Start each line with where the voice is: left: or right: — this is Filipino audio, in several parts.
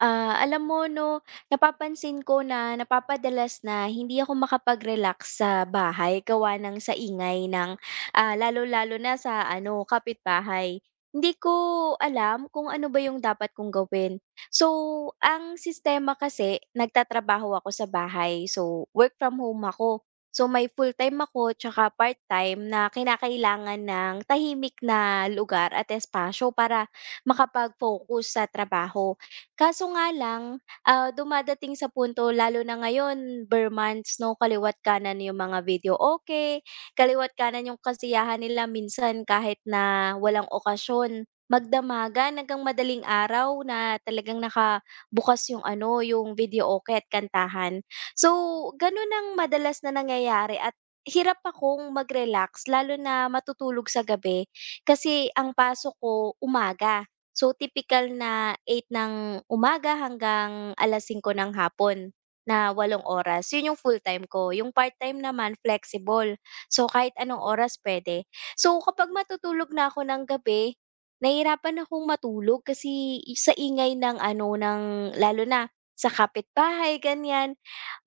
right: Ah, alam mo 'no, napapansin ko na napapadalas na hindi ako makapag-relax sa bahay gawa ng sa ingay ng, lalo-lalo na sa ano, kapitbahay. Hindi ko alam kung ano ba yung dapat kong gawin. So, ang sistema kasi nagtatrabaho ako sa bahay. So, work from home ako. So, may full-time ako tsaka part-time na kinakailangan ng tahimik na lugar at espasyo para makapag-focus sa trabaho. Kaso nga lang, dumadating sa punto lalo na ngayon ber months 'no, kaliwa't kanan yung mga video okay, kaliwa't kanan yung kasiyahan nila minsan kahit na walang okasyon. Magdamagan hanggang madaling araw na talagang nakabukas yung ano, yung video okay at kantahan. So, ganun ang madalas na nangyayari at hirap akong mag-relax lalo na matutulog sa gabi kasi ang pasok ko umaga. So, tipikal na 8 ng umaga hanggang 5:00 ng hapon na 8 oras, 'yun yung full-time ko. Yung part-time naman flexible, so kahit anong oras puwede. So, kapag matutulog na ako ng gabi, nahihirapan akong matulog kasi sa ingay ng ano, ng lalo na sa kapitbahay ganiyan.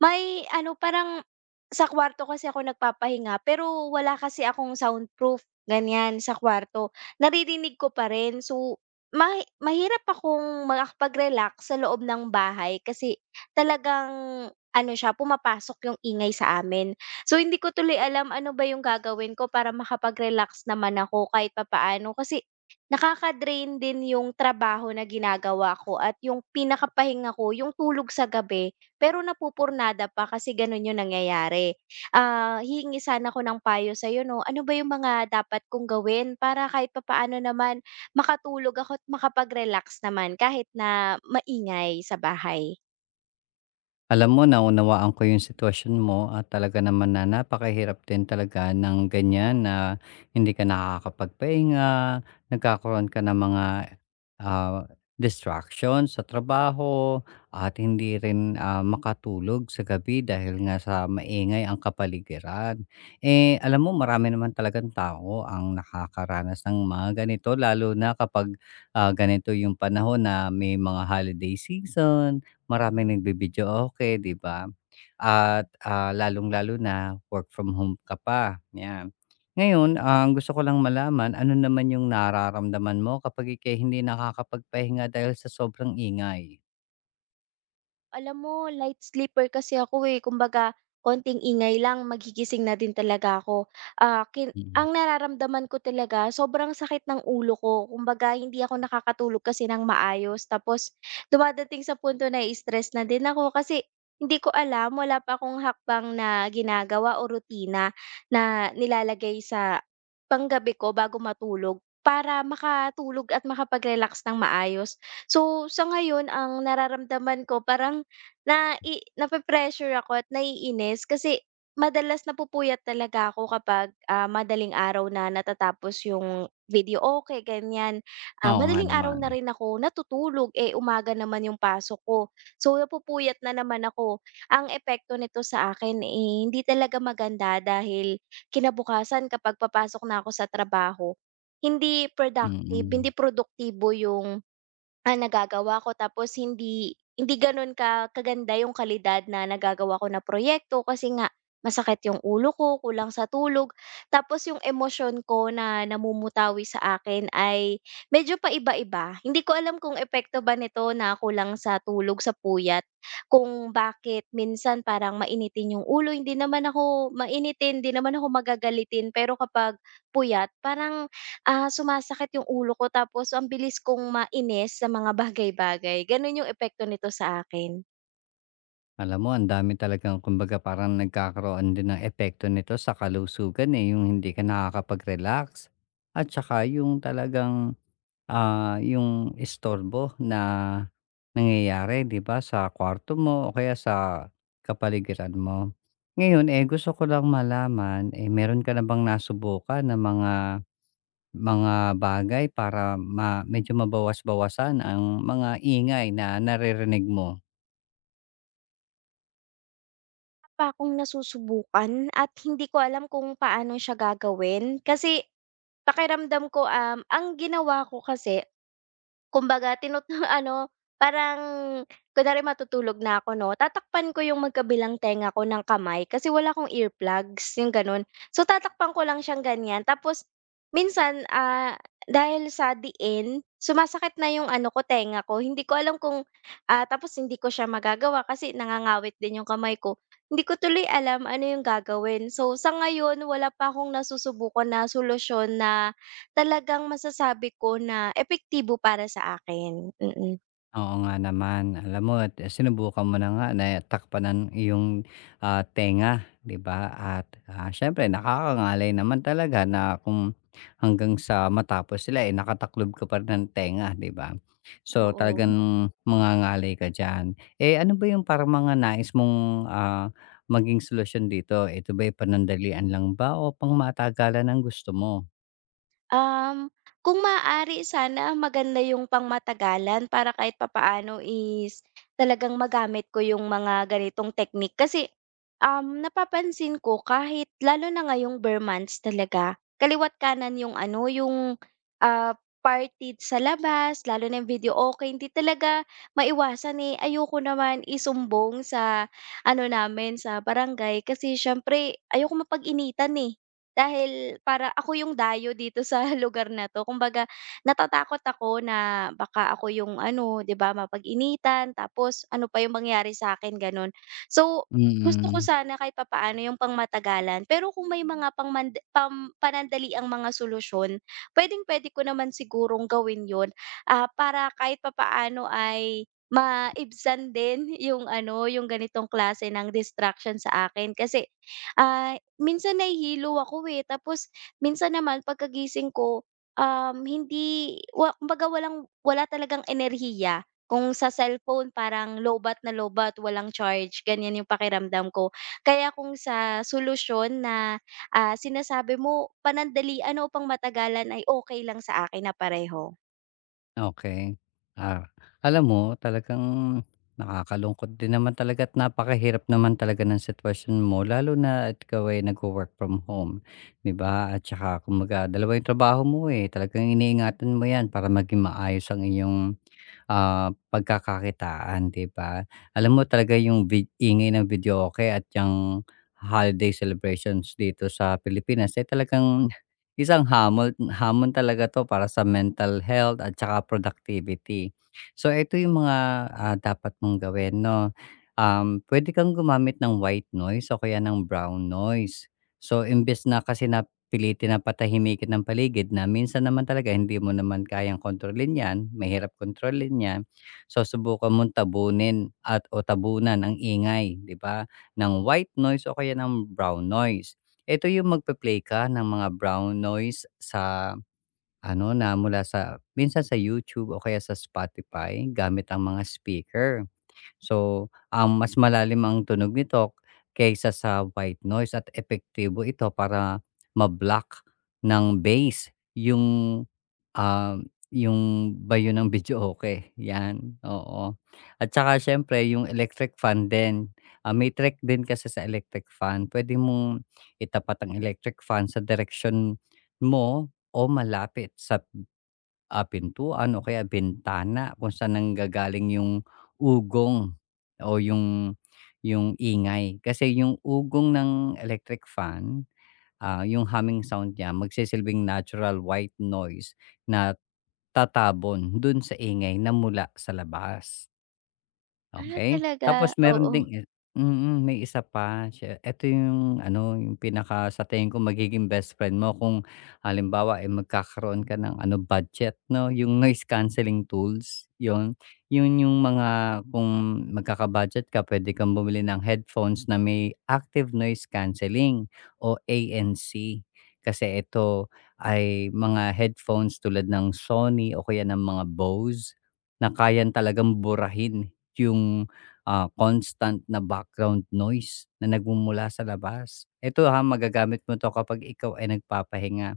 right: May ano, parang sa kwarto kasi ako nagpapahinga pero wala kasi akong soundproof, ganiyan, sa kwarto. Naririnig ko pa rin. So, ma mahirap akong makapag-relax sa loob ng bahay kasi talagang ano siya, pumapasok yung ingay sa amin. So, hindi ko tuloy alam ano ba yung gagawin ko para makapag-relax naman ako kahit papaano kasi nakaka-drain din yung trabaho na ginagawa ko at yung pinakapahinga ko, yung tulog sa gabi, pero napupurnada pa kasi ganun yung nangyayari. Ah, hihingi sana ako ng payo sa'yo, 'no? Ano ba yung mga dapat kong gawin para kahit papaano naman makatulog ako at makapag-relax naman kahit na maingay sa bahay.
left: Alam mo, naunawaan ko yung sitwasyon mo at talaga naman na napakahirap din talaga ng ganyan na hindi ka nakakapagpahinga, nagkakaroon ka ng mga ah, distractions sa trabaho at hindi rin makatulog sa gabi dahil nga sa maingay ang kapaligiran. Eh, alam mo, marami naman talagang tao ang nakakaranas ng mga ganito lalo na kapag ganito yung panahon na may mga holiday season, maraming nagbi okay, 'di ba? At, lalong-lalo na work from home ka pa, 'yan. Ngayon, ang gusto ko lang malaman, ano naman yung nararamdaman mo kapag ika'y hindi nakakapagpahinga dahil sa sobrang ingay?
right: Alam mo, light sleeper kasi ako eh. Kumbaga, konting ingay lang, magigising na din talaga ako. Ah,
left: Mm.
right: ang nararamdaman ko talaga, sobrang sakit ng ulo ko. Kumbaga, hindi ako nakakatulog kasi ng maayos. Tapos, dumadating sa punto na stress na din ako kasi hindi ko alam, wala pa akong hakbang na ginagawa o rutina na nilalagay sa panggabi ko bago matulog para makatulog at makapag-relax ng maayos. So, sa ngayon, ang nararamdaman ko, parang nape-pressure ako at naiinis kasi madalas napupuyat talaga ako kapag, madaling araw na natatapos yung video okey, ganyan. Ah,
left: Oo nga
right: madaling araw
left: naman.
right: na rin ako natutulog, eh, umaga naman yung pasok ko. So, napupuyat na naman ako. Ang epekto nito sa akin, eh, hindi talaga maganda dahil kinabukasan kapag papasok na ako sa trabaho, hindi productive,
left: Mm.
right: hindi produktibo yung nagagawa ko, tapos hindi hindi gano'n ka kaganda yung kalidad na nagagawa ko na proyekto kasi nga masakit yung ulo ko, kulang sa tulog. Tapos yung emosyon ko na namumutawi sa akin ay medyo paiba-iba. Hindi ko alam kung epekto ba nito na kulang sa tulog, sa puyat, kung bakit minsan parang mainitin yung ulo. Hindi naman ako mainitin, hindi naman ako magagalitin. Pero kapag puyat, parang sumasakit yung ulo ko tapos ang bilis kong mainis sa mga bagay-bagay, gano'n yung epekto nito sa akin.
left: Alam mo ang dami talagang kumbaga parang nagkakaroon din ng epekto nito sa kalusugan, eh, yung hindi ka nakakapag-relax at saka yung talagang yung istorbo na nangyayari 'di ba sa kwarto mo o kaya sa kapaligiran mo. Ngayon, eh, gusto ko lang malaman, eh, meron ka na bang nasubukan na mga bagay para ma medyo mabawas-bawasan ang mga ingay na naririnig mo?
right: Pa akong nasusubukan at hindi ko alam kung paano siya gagawin kasi pakiramdam ko, ang ginawa ko kasi kumbaga ano, parang kunwari matutulog na ako 'no, tatakpan ko yung magkabilang tenga ko ng kamay kasi wala akong earplugs, yung gano'n. So, tatakpan ko lang siyang ganyan tapos minsan, dahil sa diin, sumasakit na yung ano ko, tenga ko. Hindi ko alam kung, ah, tapos hindi ko siya magagawa kasi nangangawit din yung kamay ko. Hindi ko tuloy alam ano yung gagawin. So, sa ngayon wala pa akong nasusubukan na solusyon na talagang masasabi ko na epektibo para sa akin, mm.
left: Oo nga naman. Alam mo at sinubukan mo na nga na takpan ng iyong, tenga, 'di ba? At, siyempre nakakangalay naman talaga na kung hanggang sa matapos sila, eh, nakataklob ka pa rin ng tenga, 'di ba? So, talagang
right: Oo.
left: mangangalay ka diyan. Eh, ano ba yung parang mga nais mong, maging solusyon dito? Ito ba'y panandalian lang ba o pang pangmatagalan ang gusto mo?
right: Um, kung maaari sana maganda yung pangmatagalan para kahit papaano is talagang magamit ko yung mga ganitong technique. Kasi, napapansin ko kahit lalo na ngayong bare months talaga, kaliwat kanan yung ano, yung ah, party sa labas, lalo na yung video okay, hindi talaga maiwasan eh. Ayoko naman isumbong sa ano namin, sa barangay kasi syempre ayoko mapag-initan eh. Dahil para ako yung dayo dito sa lugar na 'to. Kumbaga natatakot ako na baka ako yung ano, 'di ba, mapag-initan tapos ano pa yung mangyari sa akin gano'n. So, gusto ko
left: Mm.
right: sana kahit papaano yung pangmatagalan. Pero kung may mga pangmand pam panandali ang mga solusyon, puwedeng-puwede ko naman sigurong gawin 'yun, ah, para kahit papaano ay maibsan din yung ano, yung ganitong klase ng distraction sa akin. Kasi minsan nahihilo ako, eh, tapos minsan naman pagkagising ko, hindi kumbaga walang wala talagang enerhiya. Kung sa cellphone parang lobat na lobat walang charge, ganyan yung pakiramdam ko. Kaya kung sa solusyon na, sinasabi mo panandalian o pangmatagalan ay okay lang sa akin na pareho.
left: Okey. Ah, alam mo talagang nakakalungkot din naman talaga at napakahirap naman talaga ng sitwasyon mo lalo na at ikaw ay nagwo-work from home, 'di ba? At saka kumbaga dalawa yung trabaho mo, eh, talagang iniingatan mo 'yan para maging maayos ang iyong, pagkakakitaan, 'di ba? Alam mo talaga yung vid ingay ng videoke at yang holiday celebrations dito sa Pilipinas, eh, talagang isang hamon hamon talaga 'to para sa mental health at saka productivity. So ito yung mga, dapat mong gawin 'no, pwede kang gumamit ng white noise o kaya ng brown noise. So imbes na kasi na pilitin na patahimikin ang paligid na minsan naman talaga hindi mo naman kayang kontrolin 'yan, mahirap kontrolin 'yan. So subukan mong tabunin at o tabunan ang ingay 'di ba, ng white noise o kaya ng brown noise, ito yung magpe-play ka ng mga brown noise sa ano, na mula sa minsan sa YouTube o kaya sa Spotify gamit ang mga speaker. So, ang mas malalim ang tunog nito kaysa sa white noise at epektibo ito para ma-block ng bass yung yung bayo ng videoke, 'yan, oo. At saka siyempre yung electric fan din. Ah, may trick din kasi sa electric fan, pwede mong itapat ang electric fan sa direksyon mo o malapit sa, pintuan o kaya bintana kung saan nanggagaling yung ugong o yung ingay. Kasi yung ugong ng electric fan, yung humming sound niya magsisilbing natural white noise na tatabon dun sa ingay na mula sa labas.
right: Ah,
left: Okey.
right: talaga?
left: Tapos meron
right: Oo,
left: ding i mm, may isa pa siya, eto yung ano, yung pinaka sa tingin ko magiging best friend mo kung halimbawa, eh, magkakaroon ka ng ano, budget 'no, yung noise cancelling tools, yun. Yun yung mga kung magkaka-budget ka puwede kang bumili ng headphones na may active noise cancelling o ANC. Kasi ito ay mga headphones tulad ng Sony o kaya ng mga Bose na kayang talagang burahin. Yung, constant na background noise na nagmumula sa labas. Eto, ha, magagamit mo 'to kapag ikaw ay nagpapahinga.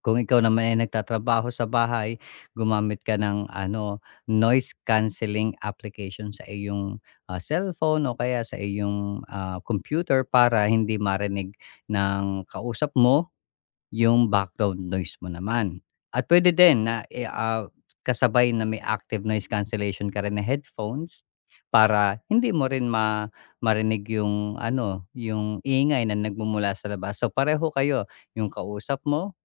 left: Kung ikaw naman ay nagtatrabaho sa bahay, gumamit ka ng ano, noise cancelling application sa iyong, cellphone o kaya sa iyong, computer para hindi marinig ng kausap mo yung background noise mo naman at pwede din na i kasabay na may active noise cancellation ka rin na headphones para hindi mo rin ma marinig yung ano, yung ingay na nagmumula sa labas. So, pareho kayo, yung kausap mo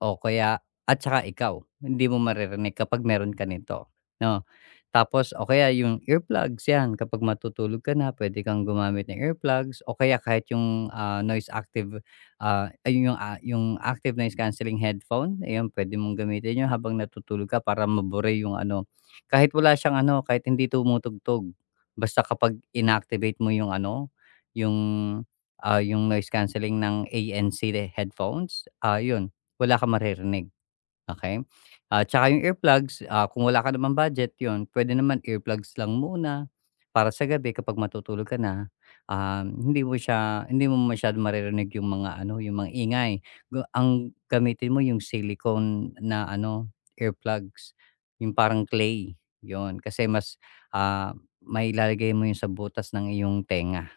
left: o kaya at saka ikaw, hindi mo maririnig kapag meron ka nito, 'no? Tapos o kaya yung earplugs, 'yan kapag matutulog ka na pwede kang gumamit ng earplugs o kaya kahit yung, noise active, ay yung, yung active noise cancelling headphone, ayun pwede mong gamitin yun habang natutulog ka para mabure yung ano, kahit wala siyang ano, kahit hindi tumutugtog, basta kapag inactivate mo yung ano, yung, yung noise cancelling ng ANC headphones, wala kang maririnig, okey? Ah, tsaka yung earplugs, kung wala ka namang budget yun, puwede naman earplugs lang muna para sa gabi kapag matutulog ka na, hindi mo siya hindi mo masyadong maririnig yung mga ano, yung mga ingay. Ga ang gamitin mo yung silicone na ano, earplugs, yung parang clay, yun. Kasi mas, ah, may ilalagay mo yun sa butas ng iyong tenga,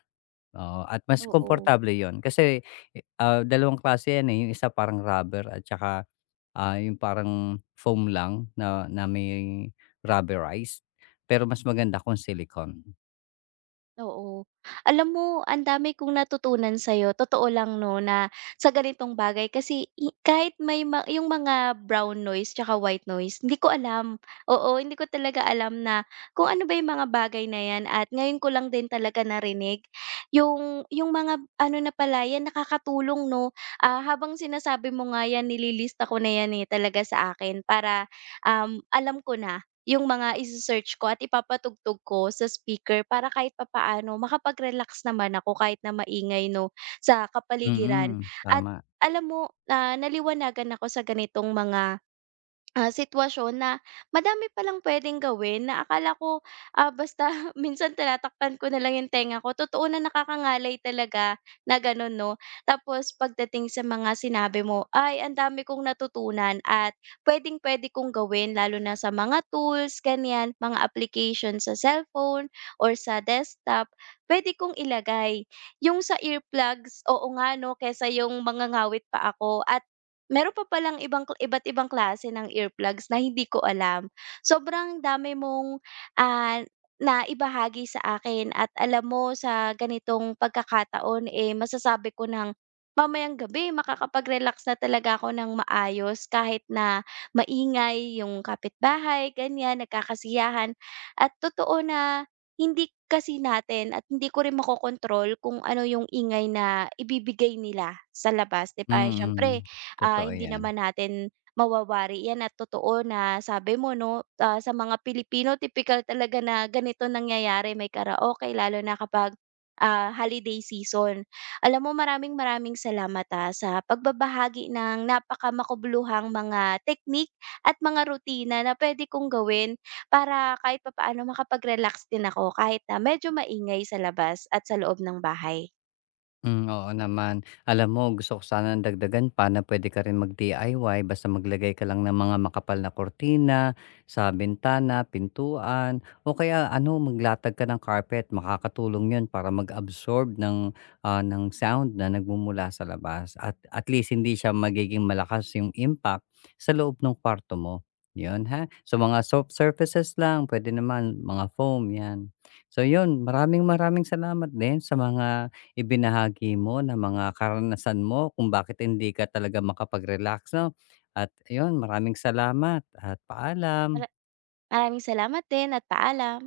left: oo, at mas
right: oo.
left: komportable yun. Kasi, eh, dalawang klase yan, eh, yung isa parang rubber at tsaka yung parang foam lang na na may rubberized, pero mas maganda kung silicone.
right: Oo. Alam mo, ang dami kong natutunan sa'yo. Totoo lang 'no, na sa ganitong bagay kasi kahit may yung mga brown noise tsaka white noise, hindi ko alam. Oo, hindi ko talaga alam na kung ano ba yung mga bagay na 'yan at ngayon ko lang din talaga narinig yung mga ano na pala 'yan, nakakatulong 'no. Ah, habang sinasabi mo nga 'yan, nililista ko na 'yan, eh, talaga sa akin para, alam ko na yung mga ise-search ko at ipapatugtog ko sa speaker para kahit papaano makapag-relax naman ako kahit na maingay 'no, sa kapaligiran.
left: Mm,
right: At
left: tama.
right: alam mo, naliwanagan ako sa ganitong mga sitwasyon na madami palang pwedeng gawin na akala ko, ah, basta minsan tinatakpan ko na lang yung tenga ko. Totoo na nakakangalay talaga na gano'n 'no. Tapos pagdating sa mga sinabi mo, ay ang dami kong natutunan at puwedeng-puwede kong gawin lalo na sa mga tools ganiyan, mga application sa cellphone or sa desktop, puwede kong ilagay. Yung sa earplugs, oo nga 'no, kaysa yung mga ngawit pa ako at meron pa palang ibang kla iba't ibang klase ng earplugs na hindi ko alam. Sobrang dami mong, ah, naibahagi sa akin at alam mo sa ganitong pagkakataon, eh, masasabi ko ng mamayang gabi makakapag-relax na talaga ako ng maayos kahit na maingay yung kapitbahay, ganyan, nagkakasiyahan. At totoo na hindi kasi natin at hindi ko rin makokontrol kung ano yung ingay na ibibigay nila sa labas, 'di ba?
left: Mm,
right: Siyempre
left: totoo
right: hindi
left: yan.
right: naman natin mawawari 'yan at totoo na sabi mo 'no, ah, sa mga Pilipino tipikal talaga na ganito nangyayari, may karaoke lalo na kapag, holiday season. Alam mo maraming-maraming salamat, sa pagbabahagi ng napakamakabuluhang mga technique at mga rutina na puwede kong gawin para kahit papaano makapag-relax din ako kahit na medyo maingay sa labas at sa loob ng bahay.
left: Hmm, oo naman. Alam mo gusto ko sanang dagdagan pa na pwede ka rin mag-DIY basta maglagay ka lang ng mga makapal na kurtina sa bintana, pintuan o kaya ano maglatag ka ng carpet. Makakatulong 'yun para mag-absorb ng, ng sound na nagmumula sa labas at least hindi siya magiging malakas yung impact sa loob ng kwarto mo, 'yun ha. So mga soft surfaces lang pwede naman mga foam 'yan. So 'yun, maraming maraming salamat din sa mga ibinahagi mo na mga karanasan mo kung bakit hindi ka talaga makapag-relax 'no. At ayun, maraming salamat at paalam.
right: Mara maraming salamat din at paalam.